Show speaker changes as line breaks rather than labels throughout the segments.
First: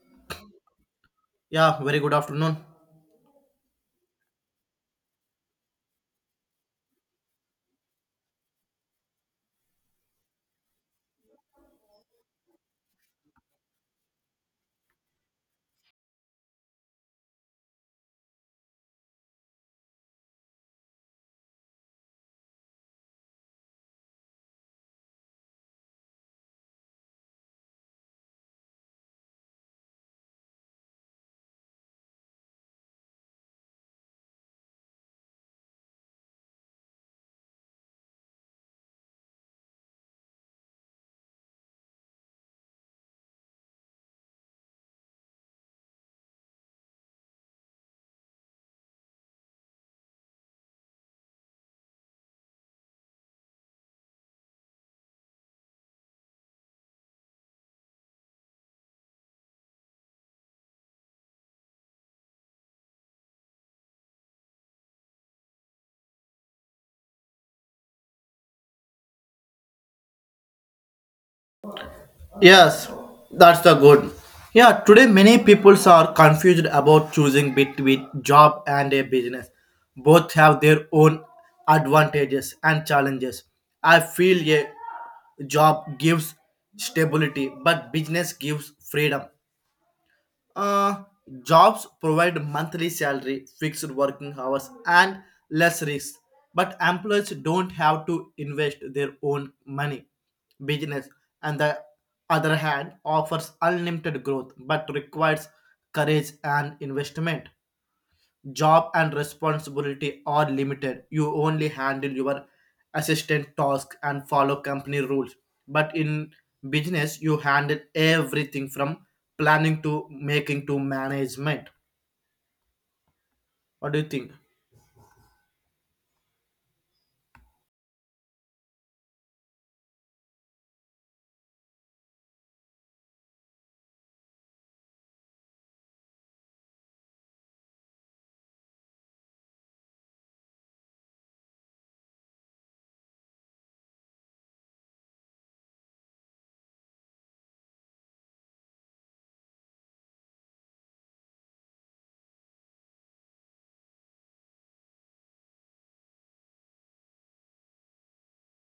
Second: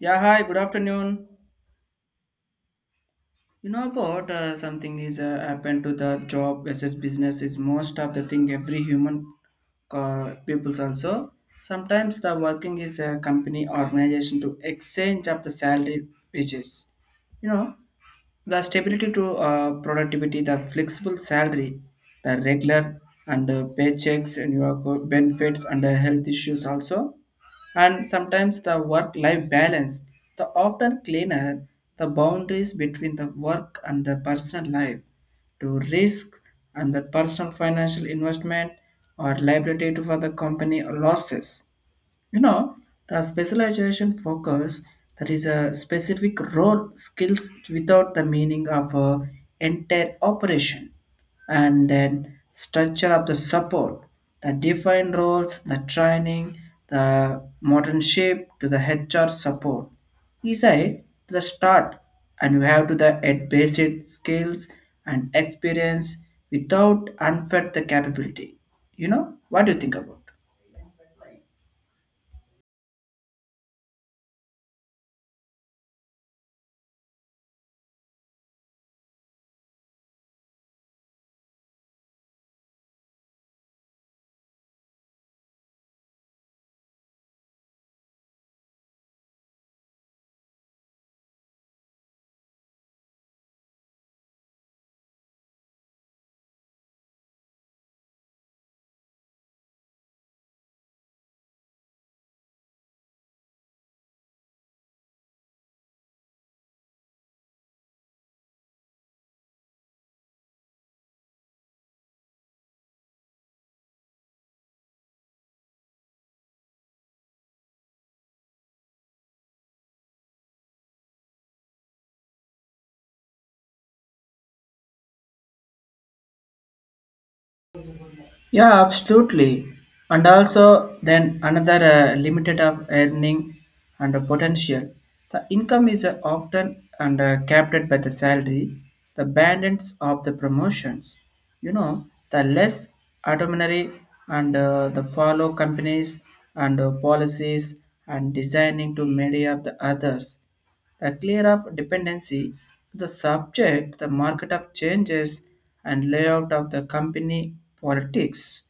Yeah, hi, good afternoon.
Yeah, very good afternoon.
You know about something is happened to the job versus business is most of the thing every human peoples also. Sometimes the working is a company organization to exchange of the salary wages. You know, the stability to productivity, the flexible salary, the regular and paychecks and your co- benefits and health issues also, and sometimes the work-life balance, the often cleaner the boundaries between the work and the personal life, to risk and the personal financial investment or liability to for the company losses, you know, the specialization focus that is a specific role skills without the meaning of a entire operation and then structure of the support, the defined roles, the training, the modern shape to the HR support. Is I to the start and you have to the add basic skills and experience without unfed the capability. You know, what do you think about?
Yes, that's the good. Yeah, today many people are confused about choosing between job and a business. Both have their own advantages and challenges. I feel a job gives stability, but business gives freedom. Uh, Jobs provide monthly salary, fixed working hours, and less risk. But employers don't have to invest their own money. Business, on the other hand, offers unlimited growth but requires courage and investment. Job and responsibility are limited. You only handle your assistant task and follow company rules, but in business you handle everything from planning to making to management. What do you think?
Yeah, absolutely. And also, then another limited of earning and potential. The income is often and capped by the salary, the bandits of the promotions. You know, the less autonomy and the follow companies and policies and designing to many of the others a clear of dependency to the subject, the market of changes and layout of the company politics.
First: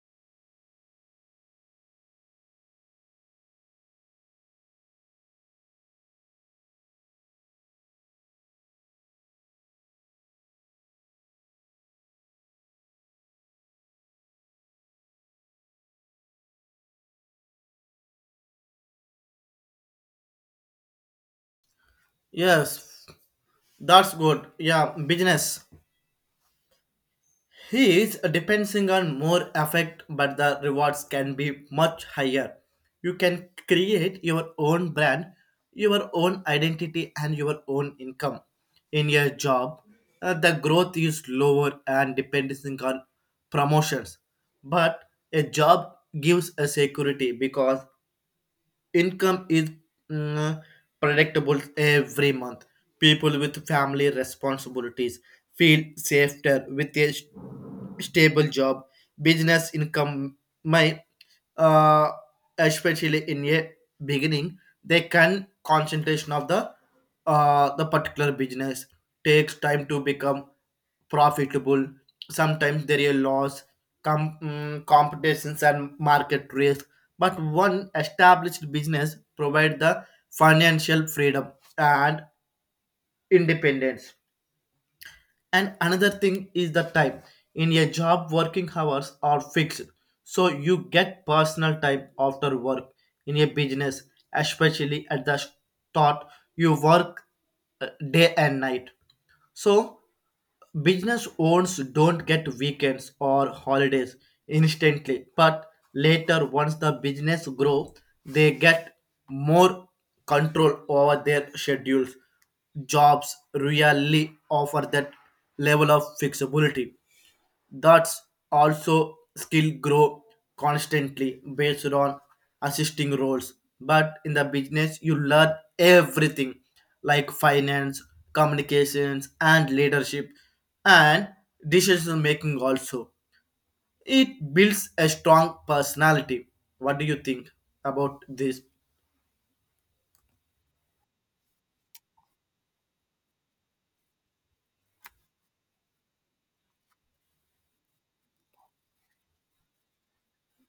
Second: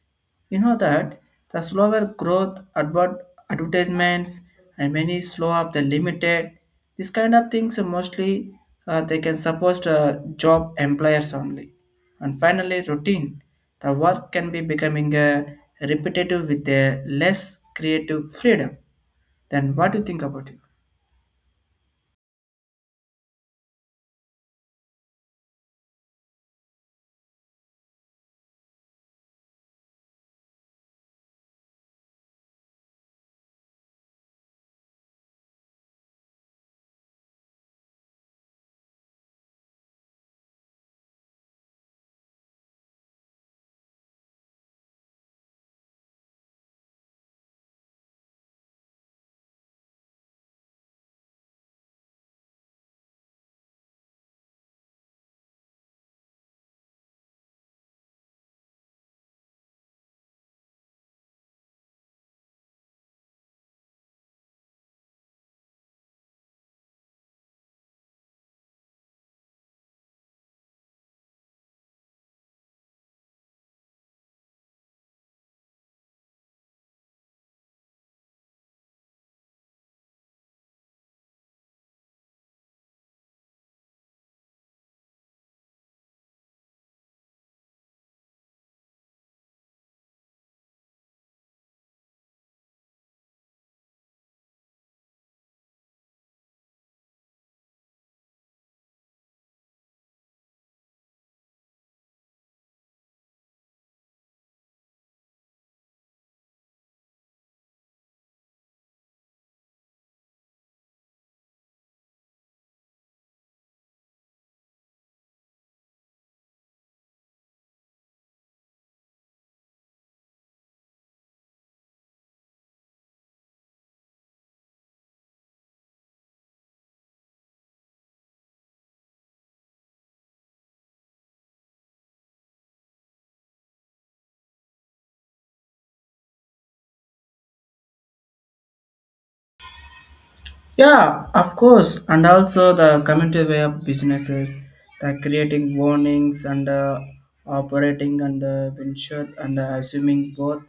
You know that the slower growth, advert, advertisements, and many slow up the limited. These kind of things are mostly they can support job employers only. And finally, routine. The work can be becoming repetitive with a less creative freedom. Then what do you think about it?
Yes, that's good. Yeah, business. He is depending on more effect, but the rewards can be much higher. You can create your own brand, your own identity, and your own income. In your job, the growth is lower and depending on promotions. But a job gives a security because income is mm, predictable every month. People with family responsibilities feel safer with a stable job. Business income may, uh, especially in a beginning, they can concentration of the particular business takes time to become profitable. Sometimes there is a loss, competitions and market risk, but one established business provide the financial freedom and independence. And another thing is the time. In a job working hours are fixed, so you get personal time after work. In a business, especially at the start, you work day and night. So business owners don't get weekends or holidays instantly, but later, once the business grow, they get more control over their schedules. Jobs really offer that level of flexibility. That's also skill grow constantly based on assisting roles, but in the business you learn everything like finance, communications, and leadership, and decision making also. It builds a strong personality. What do you think about this?
Yeah, of course, and also the community way of businesses, the creating warnings and operating and venture and assuming both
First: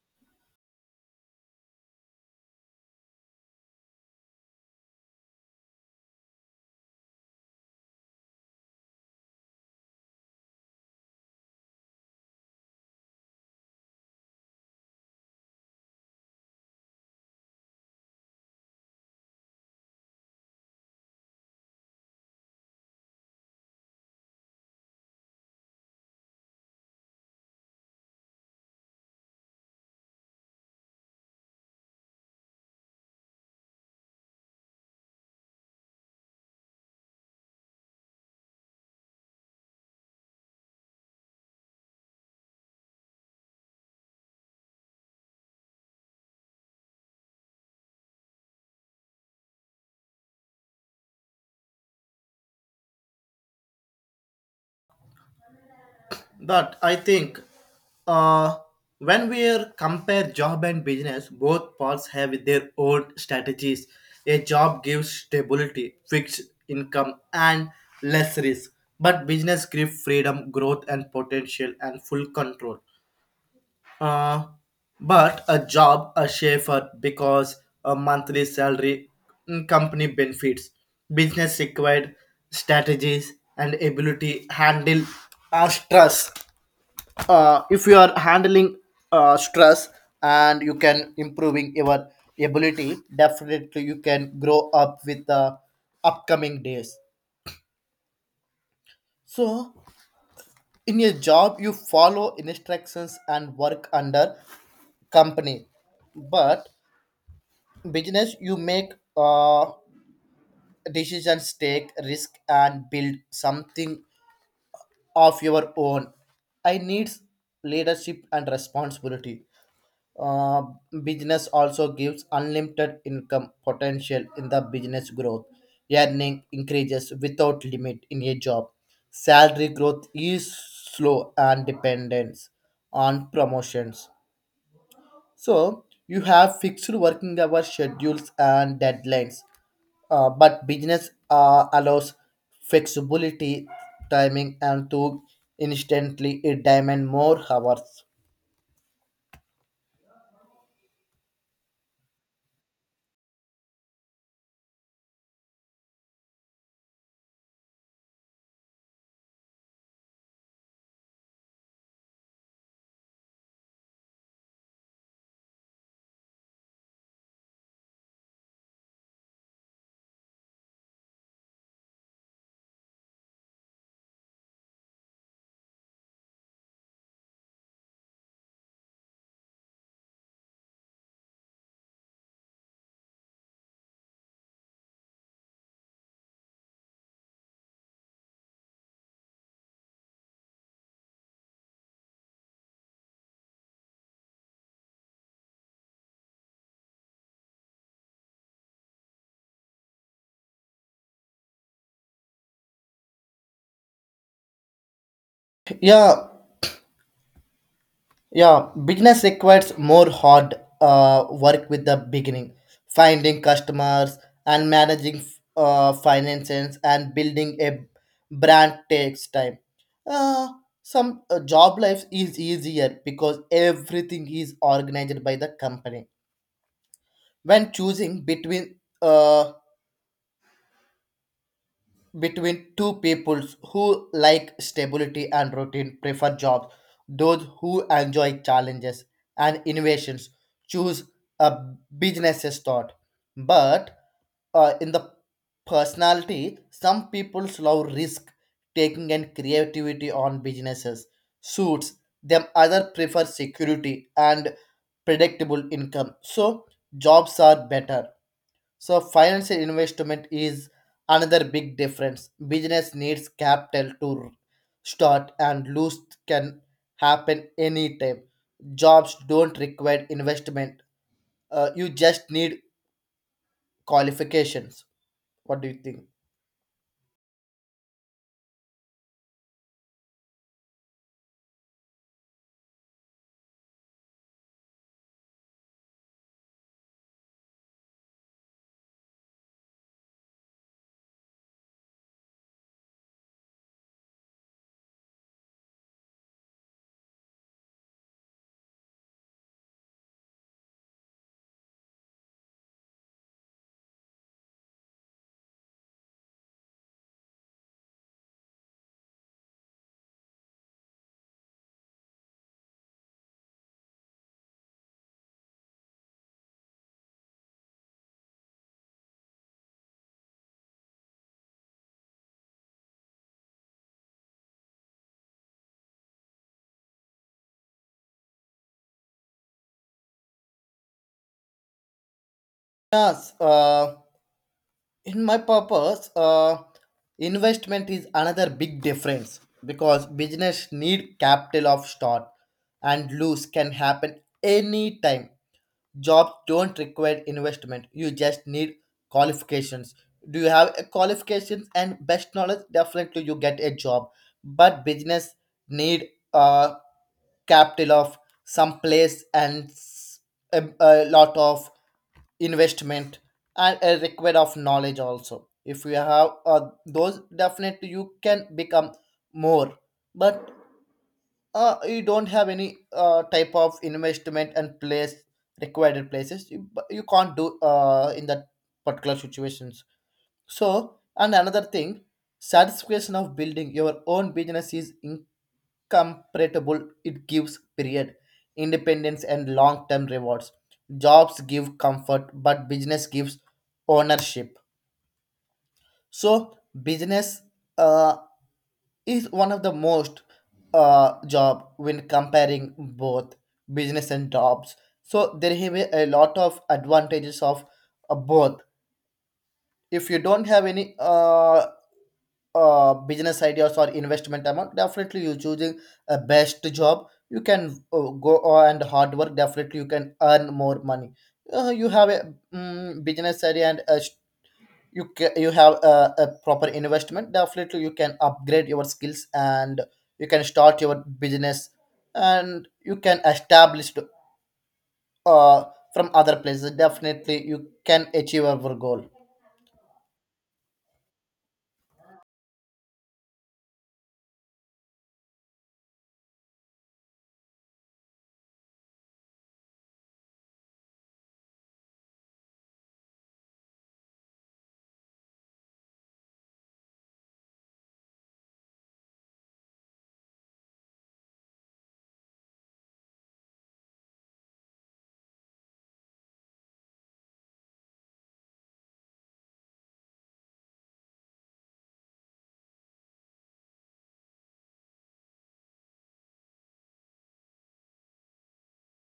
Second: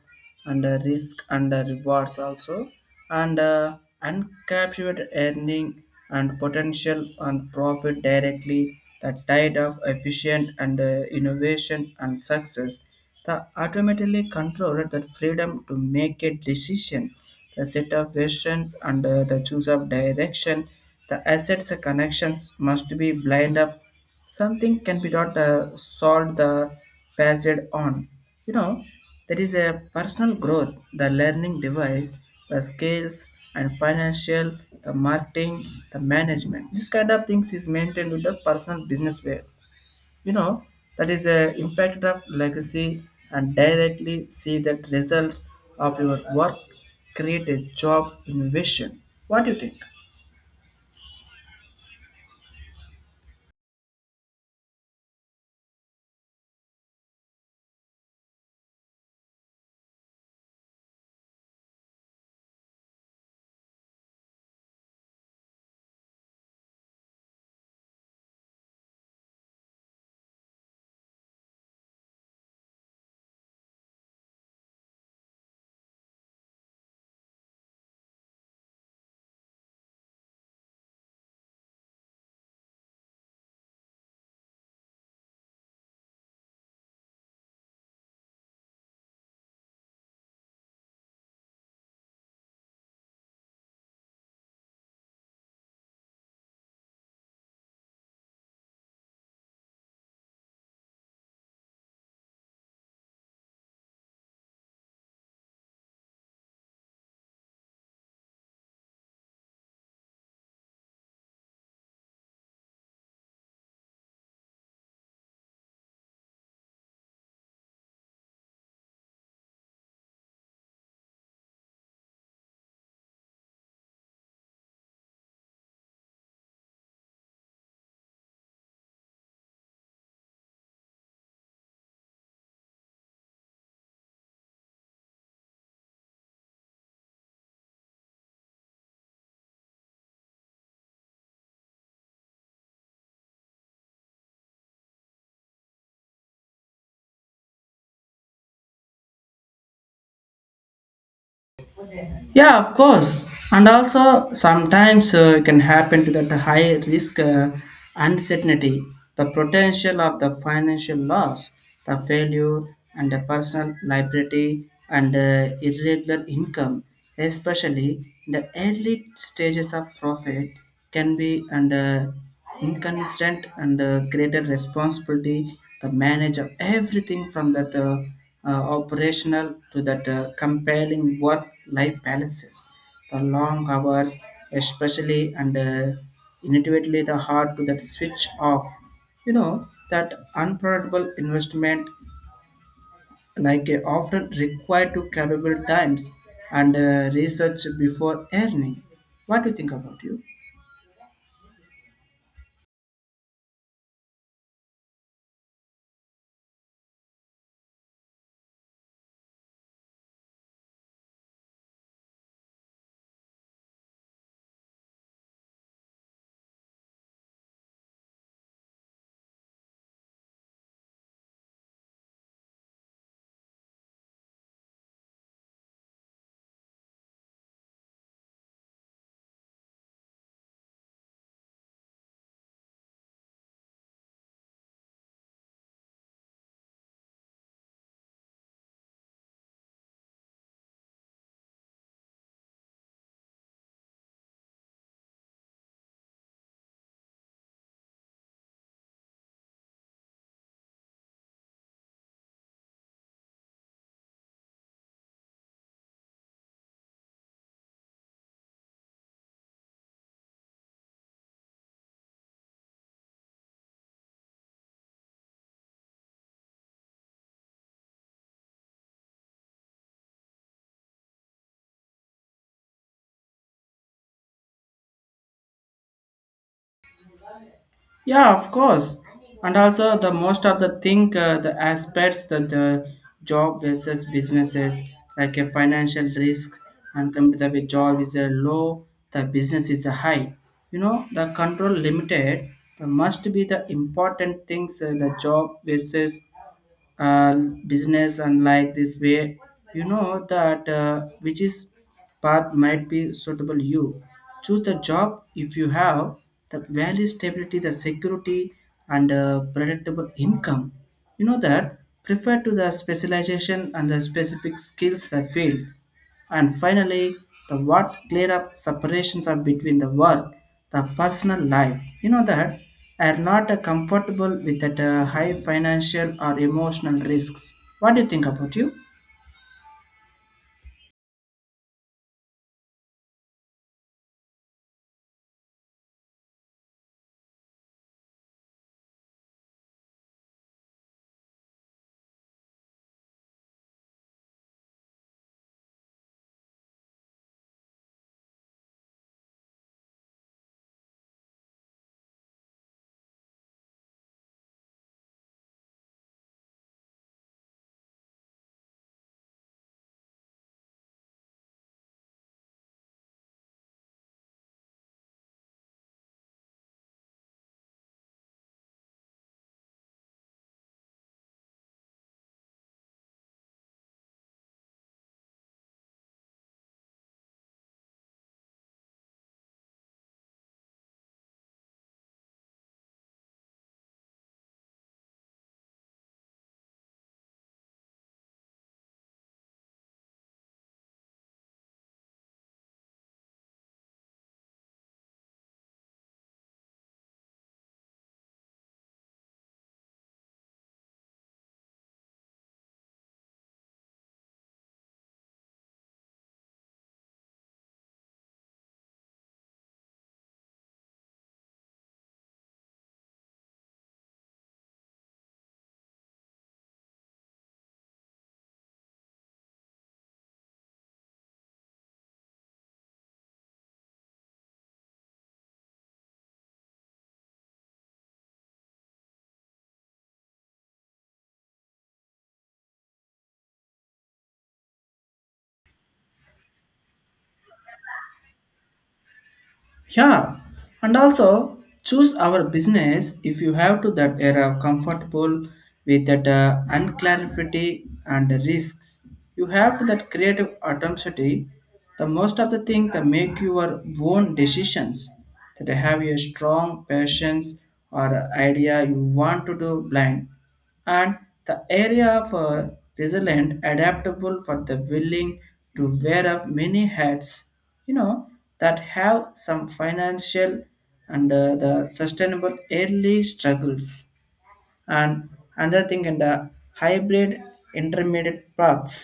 and risk and rewards also, and uncaptured earning and potential and profit directly the tide of efficient and innovation and success, the automatically controlled that freedom to make a decision, the set of questions and the choice of direction, the assets and connections must be blind of something can be not solved the passed on. You know, there is a personal growth, the learning device, the skills and financial, the marketing, the management. This kind of things is maintained with the personal business way, you know, that is a impact of legacy and directly see that results of your work create a job innovation. What do you think?
But I think uh, when we are compare job and business, both parts have their own strategies. A job gives stability, fixed income, and less risk. But business gives freedom, growth, and potential, and full control. Uh, but a job, a chauffeur, because a monthly salary, company benefits. Business required strategies and ability handle our stress. If you are handling stress and you can improving your ability, definitely you can grow up with the upcoming days. So in your job you follow instructions and work under company, but business you make decisions, take risk and build something of your own. I needs leadership and responsibility. Uh, Business also gives unlimited income potential in the business growth. Earning increases without limit in a job. Salary growth is slow and dependent on promotions. So you have fixed working hour schedules and deadlines. But business allows flexibility, timing, and to instantly it demand more hours.
Yeah, of course. And also, sometimes it can happen to that high risk, uncertainty, the potential of the financial loss, the failure, and the personal liability and irregular income, especially in the early stages of profit, can be under inconsistent and greater responsibility, the manager everything from that operational to that compelling work life balances, the long hours especially and inevitably the hard to that switch off, you know, that unprofitable investment like often required to capable times and research before earning. What do you think about you?
Yeah, Yeah, business requires more hard work with the beginning, finding customers and managing finances and building a brand takes time. Uh, some job life is easier because everything is organized by the company. When choosing between uh, between two peoples who like stability and routine prefer jobs. Those who enjoy challenges and innovations choose a business's thought. But in the personality, some people love risk taking and creativity on businesses suits them. Other prefer security and predictable income. So jobs are better. So financial investment is another big difference. Business needs capital to start and lose can happen anytime. Jobs don't require investment. You just need qualifications. What do you think?
Yeah, of course. And also the most of the thing, the aspects that the job versus businesses, like a financial risk and computer with job is a low, the business is a high. You know, the control limited, the must be the important things, the job versus uh, business and like this way, you know, that which is path might be suitable you. Choose the job if you have the value stability, the security and predictable income. You know that prefer to the specialization and the specific skills the field. And finally, the what clear up separations are between the work, the personal life. You know that are not comfortable with that high financial or emotional risks. What do you think about you?
Yes, in my purpose, investment is another big difference because business need capital of start and lose can happen anytime. Jobs don't require investment. You just need qualifications. Do you have a qualifications and best knowledge? Definitely you get a job. But business need uh, capital of some place and a lot of investment and a require of knowledge also. If you have those, definitely you can become more. But you don't have any type of investment and place required places you, but you can't do in that particular situations. So and another thing, satisfaction of building your own business is incomparable. It gives period independence and long-term rewards. Jobs give comfort, but business gives ownership. So business uh is one of the most job when comparing both business and jobs. So there have a lot of advantages of both. If you don't have any business ideas or investment amount, definitely you choosing a best job. You can go and hard work. Definitely you can earn more money. You have a business idea and a you have a proper investment, definitely you can upgrade your skills and you can start your business and you can establish uh, from other places. Definitely you can achieve our goal.
Yeah, and also choose our business if you have to that era comfortable with that unclarity and risks. You have to that creative autonomy. The most of the thing that make your own decisions. That have a strong passions or idea you want to do blind and the area for resilient adaptable for the willing to wear of many hats, you know, that have some financial and the sustainable early struggles and another thing in the hybrid intermediate paths,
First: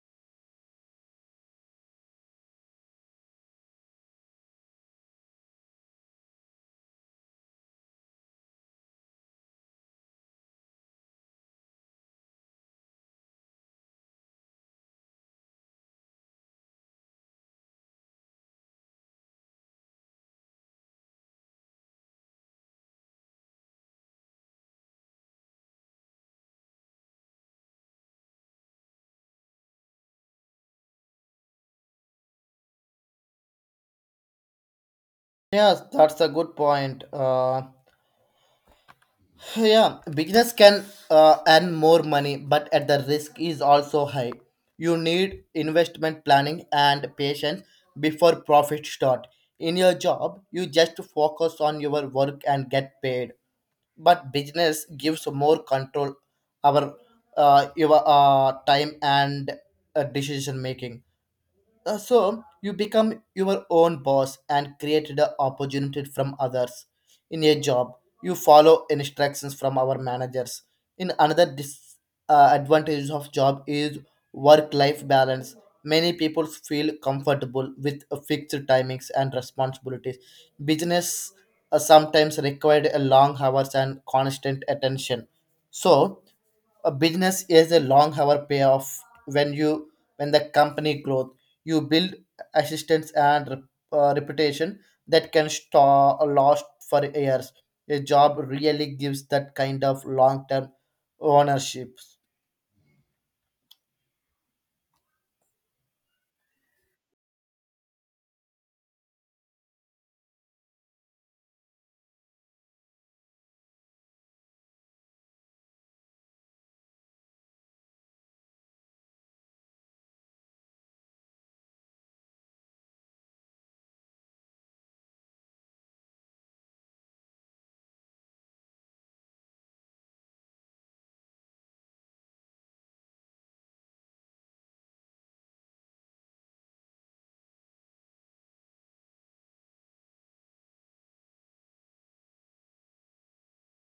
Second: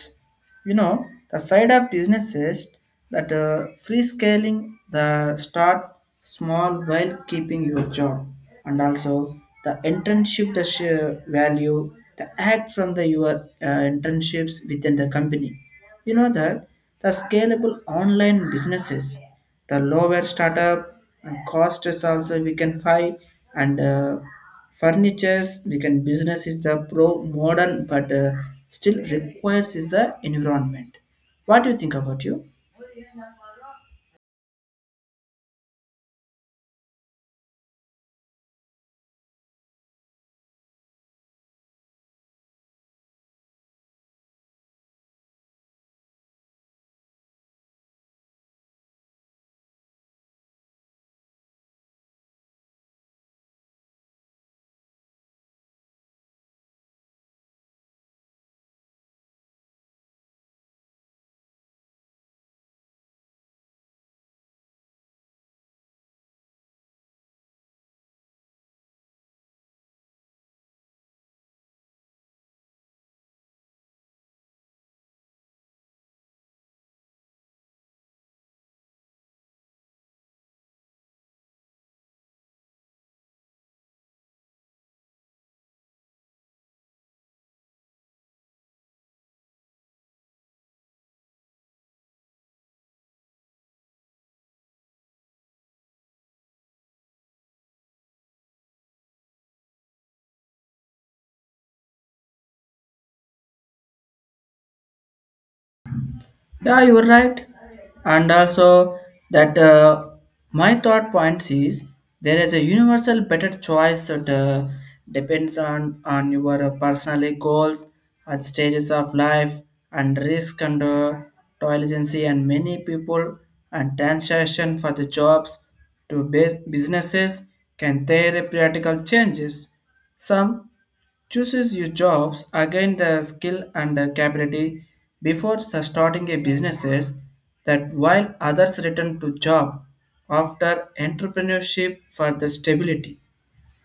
you know, the side of businesses that free scaling the start small while keeping your job and also the internship the share value the act from the your internships within the company, you know that the scalable online businesses, the lower startup and cost is also we can find and Furnitures, we can business is the pro modern, but still requires is the environment. What do you think about you?
Yes, that's a good point. Yeah, business can earn more money, but at the risk is also high. You need investment, planning, and patience before profit start. In your job you just focus on your work and get paid, but business gives more control our your time and decision making. So you become your own boss and create the opportunity from others. In a job, you follow instructions from our managers. In another advantage of job is work-life balance. Many people feel comfortable with a fixed timings and responsibilities. Business sometimes required a long hours and constant attention. So a business is a long hour payoff when you when the company growth you build assistance and reputation that can store a lost for years. A job really gives that kind of long term ownership.
Yeah, you're right. And also, that my thought point is there is a universal better choice that depends on your personal goals and stages of life and risk and tolerance and many people and transaction for the jobs to bus- businesses can their practical changes. Some chooses your jobs again the skill and the capability before the starting a businesses, that while others return to job after entrepreneurship for the stability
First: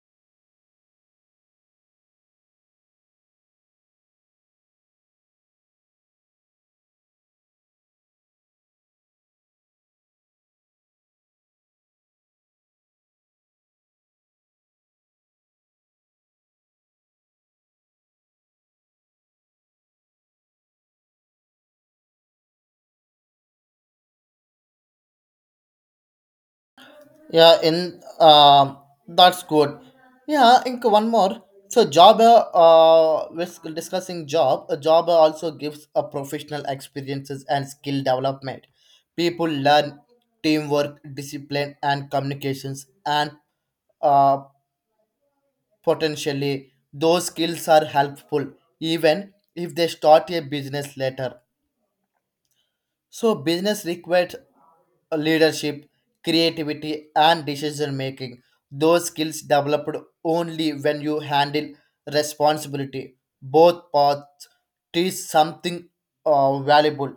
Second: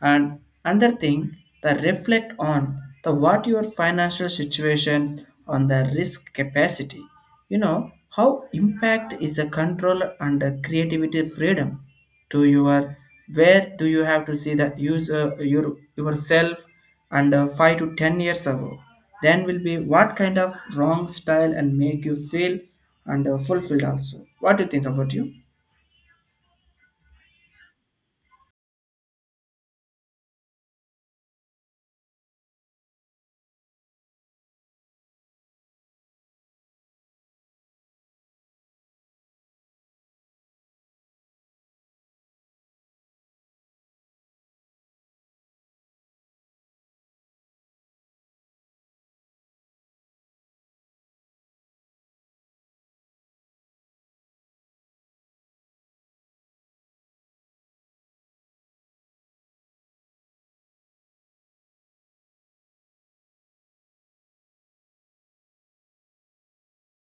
and another thing, the reflect on the what your financial situation on the risk capacity. You know how impact is a control and a creativity freedom to your where do you have to see the use your yourself and 5 to 10 years ago. Then will be what kind of wrong style and make you feel and fulfilled also. What do you think about you?
Yeah, in That's good. Yeah, I think one more. So job, with discussing job, a job also gives a professional experiences and skill development. People learn teamwork, discipline, and communications, and uh, potentially those skills are helpful even if they start a business later. So business requires leadership, creativity, and decision making. Those skills developed only when you handle responsibility. Both paths teach something valuable.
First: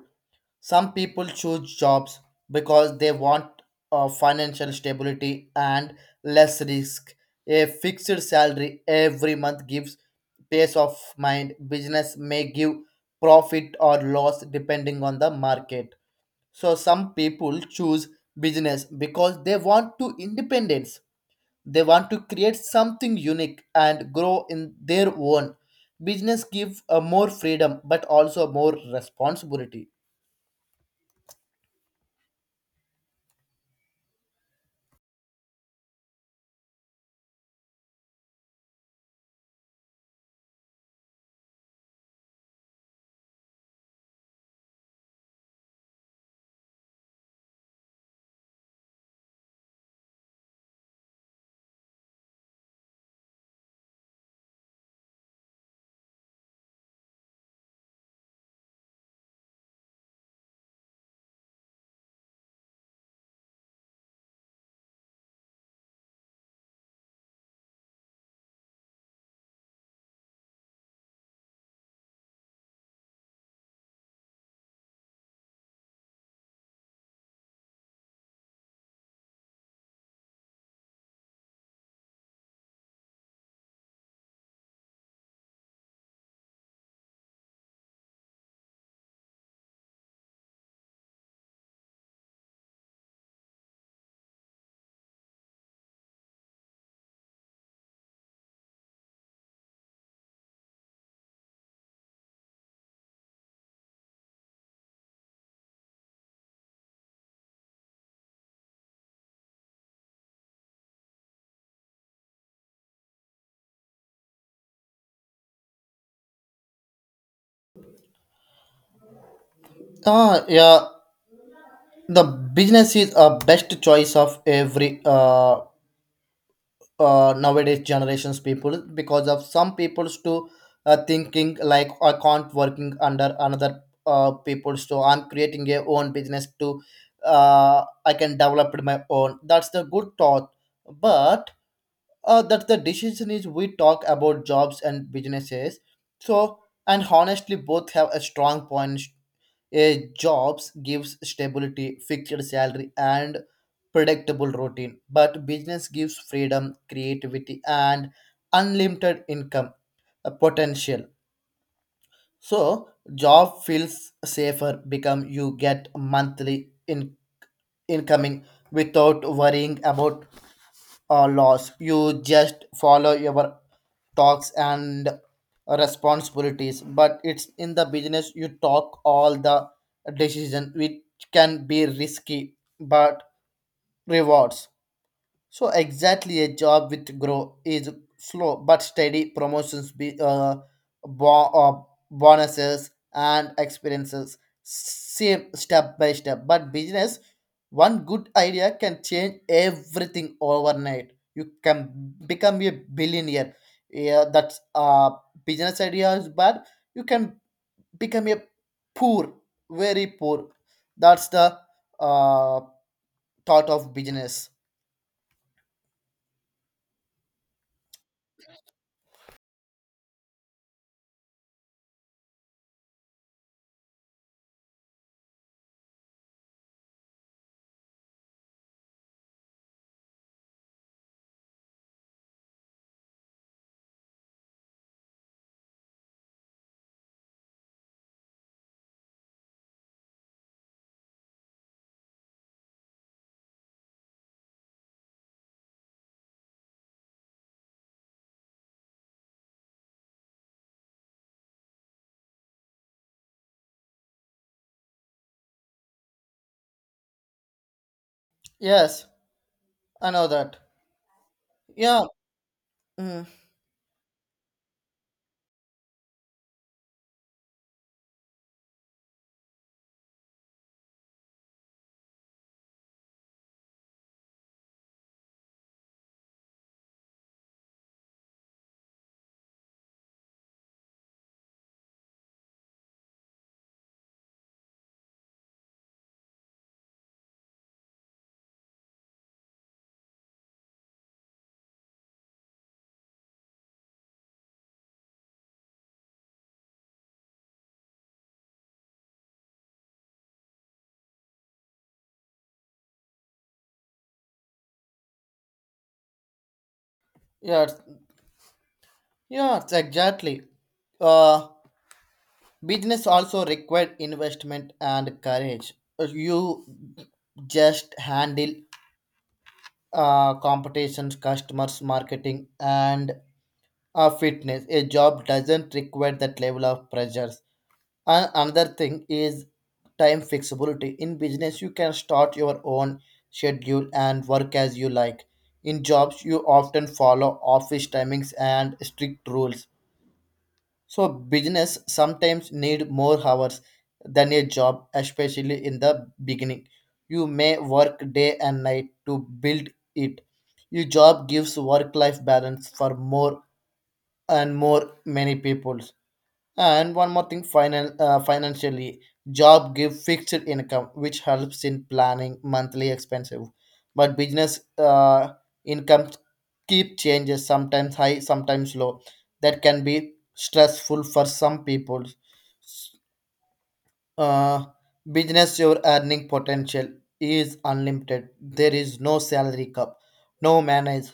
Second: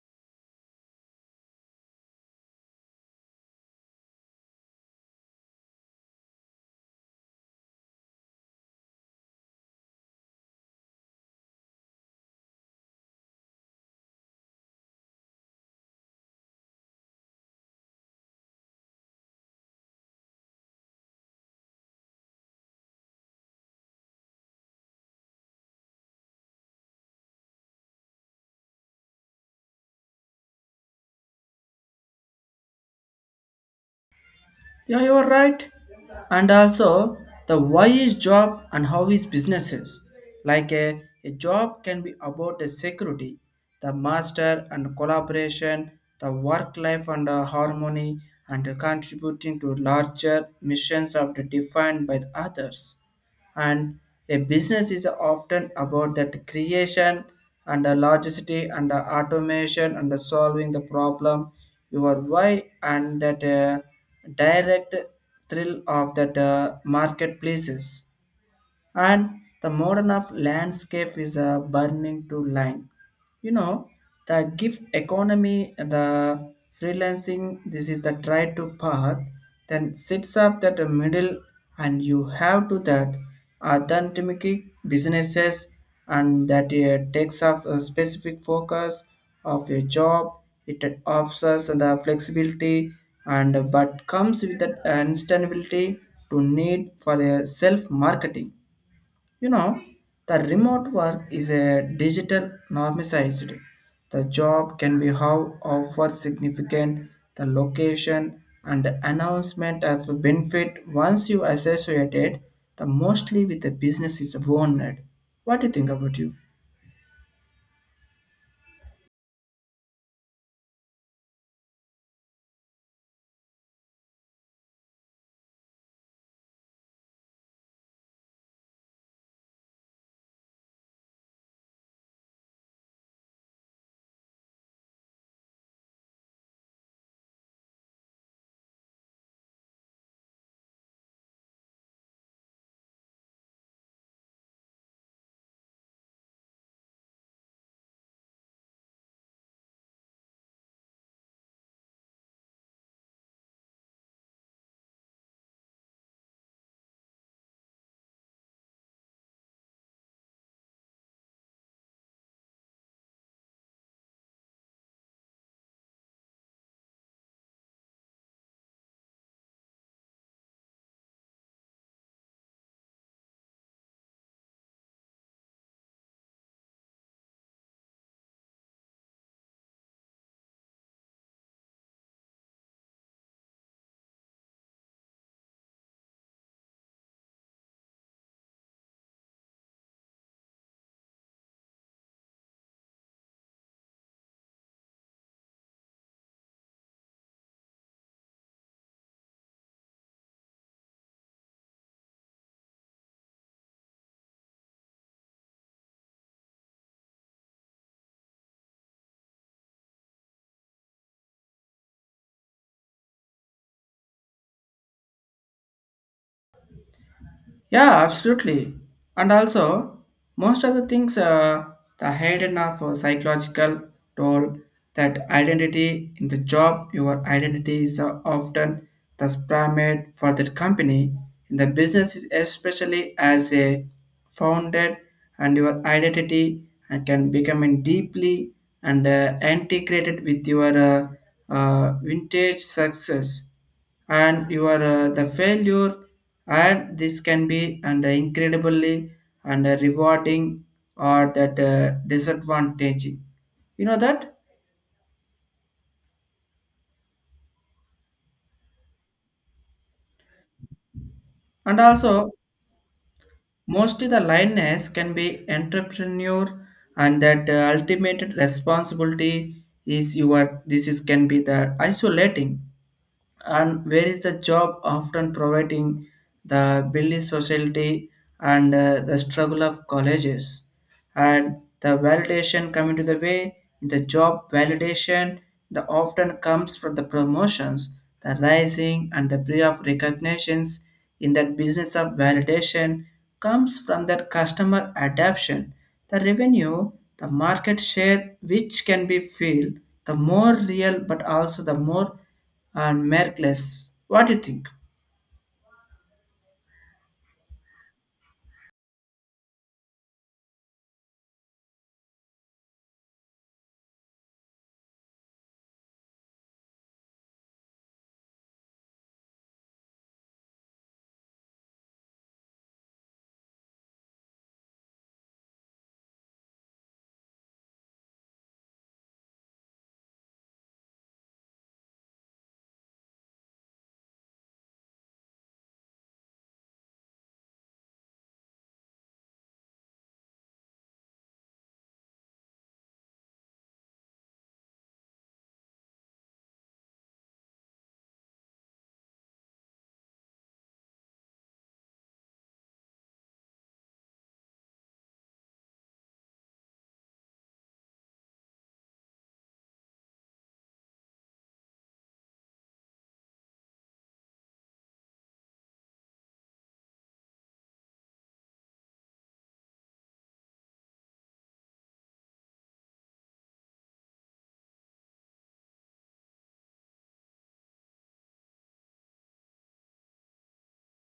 Some people choose jobs because they want financial stability and less risk. A fixed salary every month gives peace of mind. Business may give profit or loss depending on the market. So some people choose business because they want to independence. They want to create something unique and grow in their own. Business give more freedom but also more responsibility.
Yeah, you are right. And also, the why is job and how is businesses. Like a job can be about the security, the master and collaboration, the work life and the harmony, and contributing to larger missions of the defined by the others and a business is often about that creation and the logistic and the automation and the solving the problem your why and that direct thrill of that marketplaces and the modern of landscape is a burning to line, you know, the gift economy, the freelancing, this is the try to path, then sits up that the middle and you have to that authentic businesses and that takes off a specific focus of your job. It offers the flexibility and but comes with that instability to need for a self marketing, you know, the remote work is a digital normalized. The job can be how offer significant the location and the announcement of the benefit once you associate it the mostly with the business is owned. What do you think about you?
Ah, yeah. The business is a best choice of every nowadays generations people because of some people's to thinking like I can't working under another people. So I'm creating a own business to I can develop it my own. That's the good thought. But that the decision is we talk about jobs and businesses. So and honestly both have a strong points. A jobs gives stability, fixed salary, and predictable routine, but business gives freedom, creativity, and unlimited income potential. So job feels safer because you get monthly in incoming without worrying about or laws. You just follow your talks and responsibilities. But it's in the business you talk all the decision, which can be risky, but rewards. So exactly, a job with grow is slow but steady promotions, bo- uh, bonuses and experiences, same step by step. But business, one good idea can change everything overnight. You can become a billionaire. Yeah, that's business idea is bad. You can become a poor, very poor. That's the uh thought of business.
Yeah, absolutely. And also, most of the things, the hidden of psychological toll, that identity in the job, your identity is often the pyramid for that company. In the business, is especially as a founded, and your identity can become in deeply and integrated with your vintage success and your the failure and this can be and incredibly and rewarding or that disadvantaging, you know, that
Yes, I know that.
and
Yeah,
also
mm,
mostly the lioness can be entrepreneur and that ultimate responsibility is your, this is can be the isolating and where is the job often providing the building society and the struggle of colleges and the validation coming to the way in the job validation the often comes from the promotions, the rising and the degree of recognitions in that business of validation comes from that customer adaption, the revenue, the market share which can be feel the more real but also the more and Merkless. What do you think?
yeah, it's- yeah, it's exactly. Uh, Business also required investment and courage. You just handle competitions, customers, marketing, and fitness. A job doesn't require that level of pressures. And another thing is time flexibility. In business, you can start your own schedule and work as you like. In jobs, you often follow office timings and strict rules. So business sometimes need more hours than a job, especially in the beginning. You may work day and night to build it. Your job gives work life balance for more and more many people. And one more thing, financially, job give fixed income, which helps in planning monthly expenses. But business income keep changes, sometimes high, sometimes low. That can be stressful for some people. Uh, Business, your earning potential is unlimited. There is no salary cap, no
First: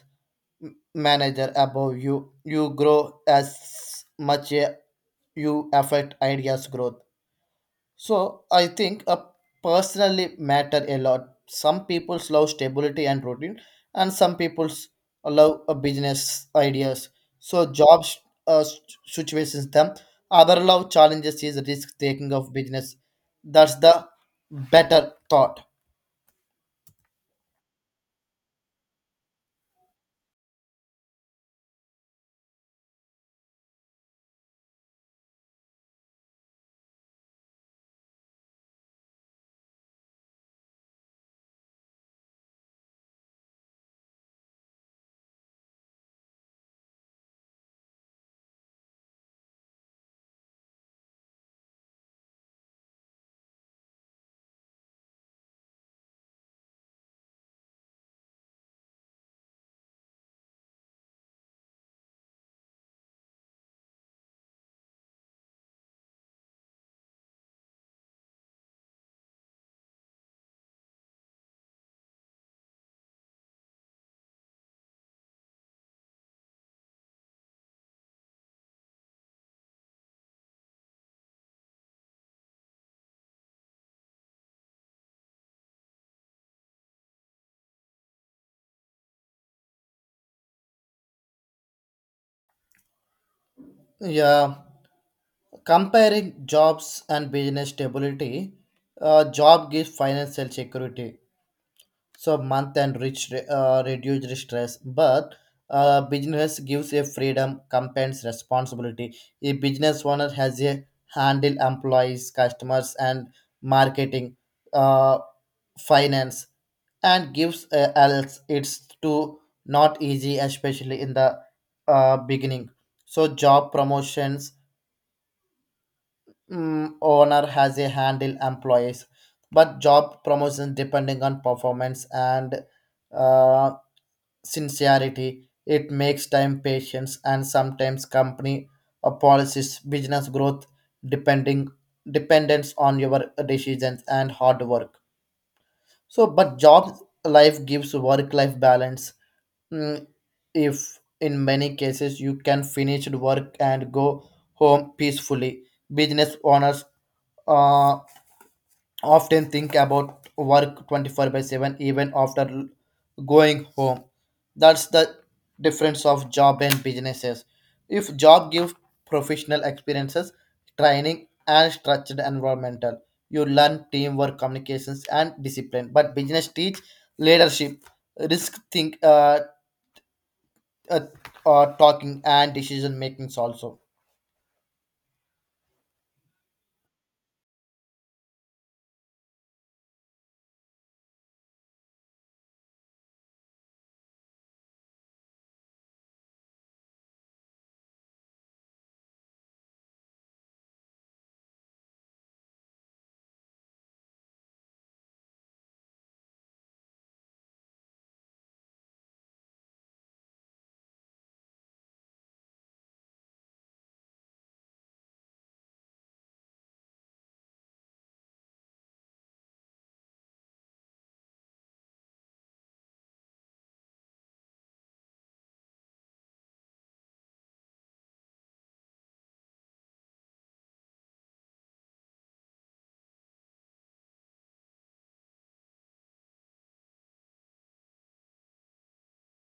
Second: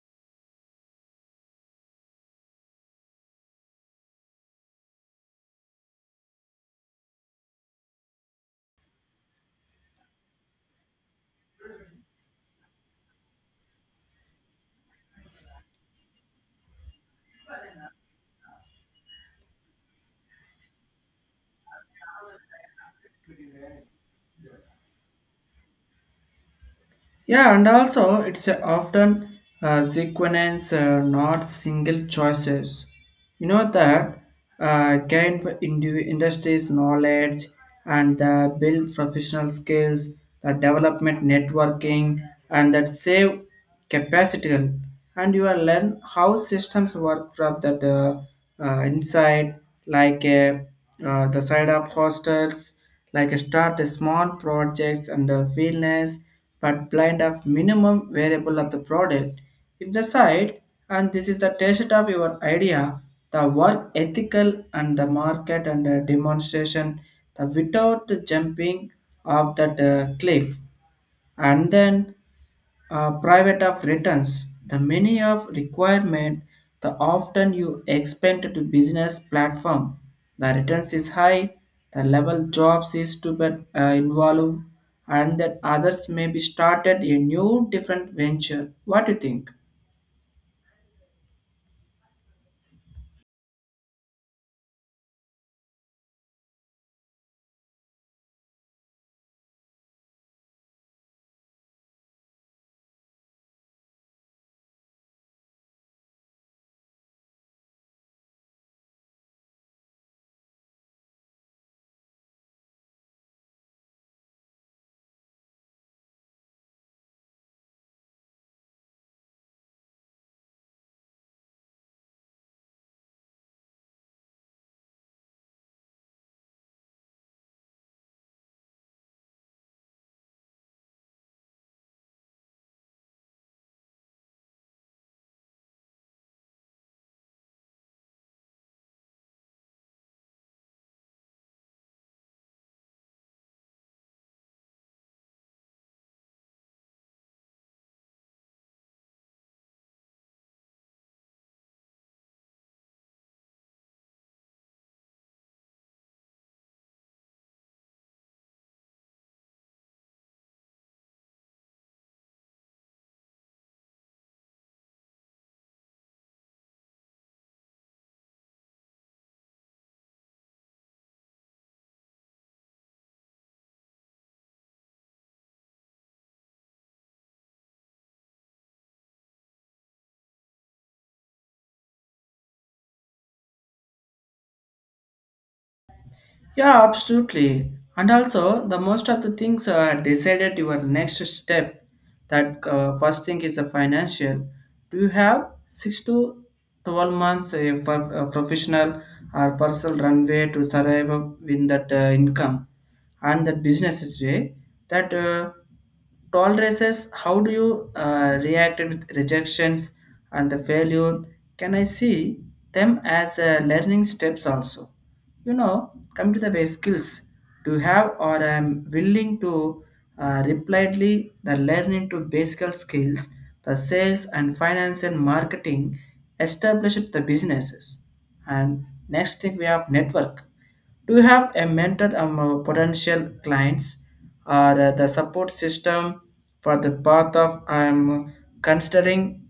manager above you. You grow as much you affect ideas growth. So I think a personally matter a lot. Some people love stability and routine and some people love a business ideas. So jobs uh, situations them. Other love challenges is risk taking of business. That's the better thought.
Yeah, and also it's a often sequence, not single choices. You know that gain for indi- industries knowledge and build professional skills, the development networking, and that save. Capacitical and you will learn how systems work from that inside like the side of hostels like start a small projects and fairness but blind of minimum variable of the product in the side and this is the test of your idea, the work ethical and the market and the demonstration the without the jumping of that cliff and then private of returns. The many of requirement, the often you expand to business platform. The returns is high, the level jobs is to be involved, and that others may be started a new different venture. What do you think?
Yeah, comparing jobs and business stability, job gives financial security, so month and reach reduced stress. But business gives a freedom compensates responsibility. A business owner has a handle employees, customers, and marketing, uh, finance, and gives else it's too not easy, especially in the beginning. So job promotions, owner has a handle employees, but job promotions depending on performance and uh, sincerity. It makes time, patience, and sometimes company or policies, business growth, depending dependence on your decisions and hard work. So, but job life gives work-life balance. Mm, If in many cases you can finish work and go home peacefully, business owners uh, often think about work 24 by 7 even after going home. That's the difference of job and businesses. If job gives professional experiences, training, and structured environmental, you learn teamwork, communications, and discipline, but business teach leadership, risk think, uh, talking and decision makings also.
Yeah, absolutely. And also, the most of the things are decided your next step. That first thing is the financial. Do you have 6 to 12 months for a professional or personal runway to survive in that income and that business way that. Tolerances, how do you react with rejections and the failure, can I see them as learning steps also, you know come to the way skills do you have or I'm willing to repliedly the learning to basic skills, the sales and finance and marketing established the businesses and next thing we have network. Do you have a mentor among potential clients or the support system for the path of I'm considering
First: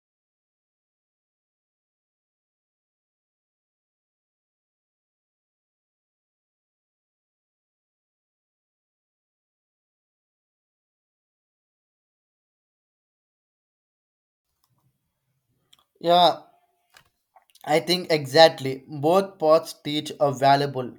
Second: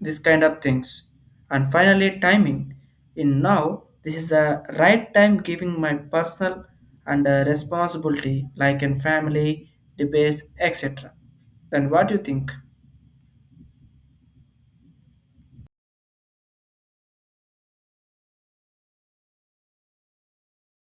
this kind of things? And finally, timing. In now, this is the right time giving my personal and responsibility like in family, debates, etc. Then what do you think?
Yeah, I think exactly both paths teach a valuable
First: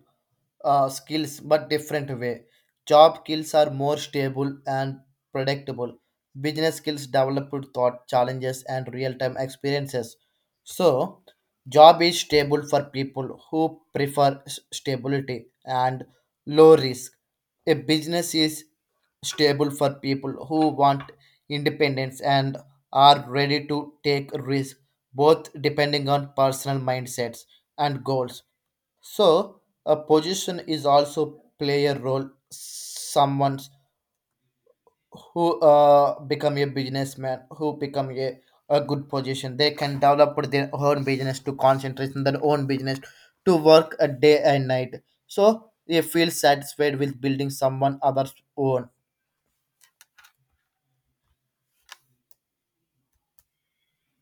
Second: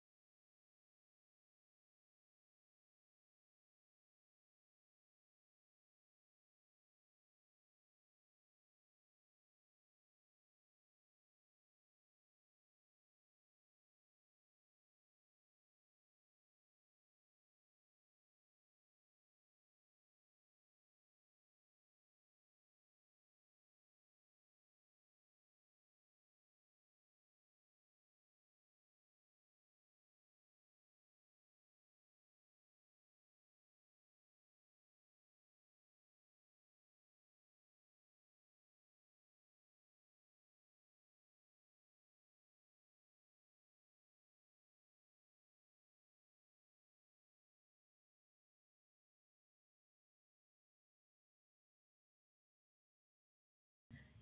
skills but different way. Job skills are more stable and predictable. Business skills develop with thought challenges and real-time experiences. So, job is stable for people who prefer stability and low risk. A business is stable for people who want independence and are ready to take risk. Both depending on personal mindsets and goals. So, a position is also play a role. Someone who become a businessman, who become a good position, they can develop their own business to concentrate on their own business, to work a day and night. So, they feel satisfied with building someone other's own.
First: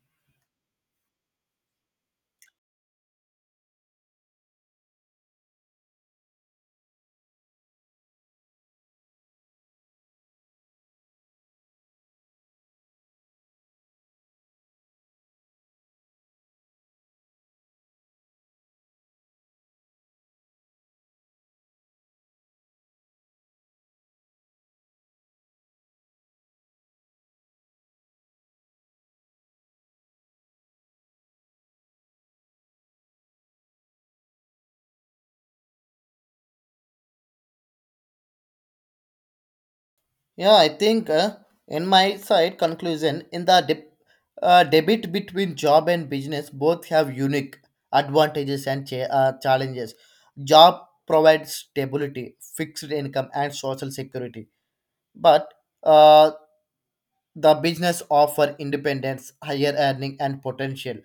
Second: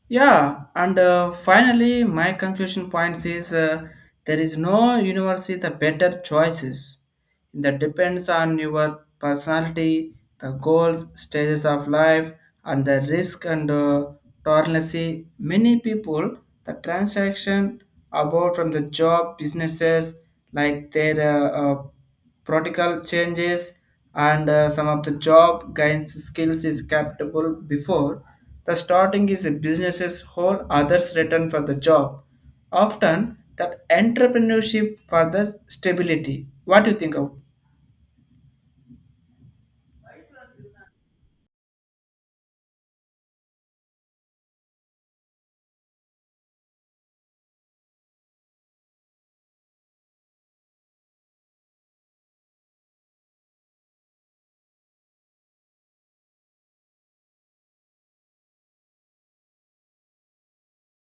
Yeah, and finally, my conclusion points is there is no university the better choices. That depends on your personality, the goals, stages of life, and the risk and tolerance. Many people the transaction about from the job businesses like their protocol changes and some of the job gains skills is capable before the starting is a business's whole others return for the job often that entrepreneurship for the stability. What do you think of?
Yeah, I think in my side conclusion, in the debate between job and business, both have unique advantages and challenges. Job provides stability, fixed income, and social security, but uh, the business offer independence, higher earning and potential,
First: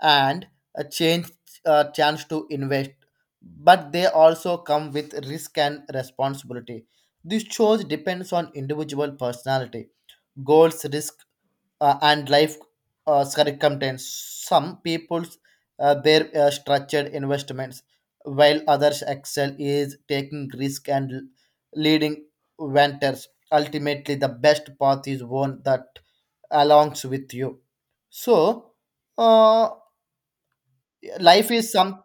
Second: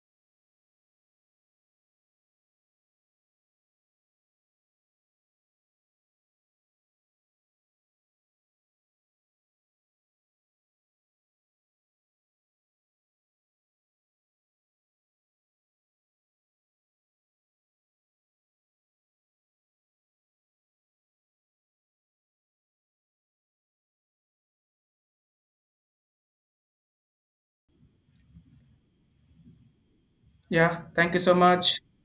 and a change a chance to invest, but they also come with risk and responsibility. This choice depends on individual personality, goals, risk, and life circumstance. Some people's their structured investments, while others excel is taking risk and leading venters. Ultimately, the best path is one that alongs with you. So, uh,
Yeah, thank you so
life is
much.
some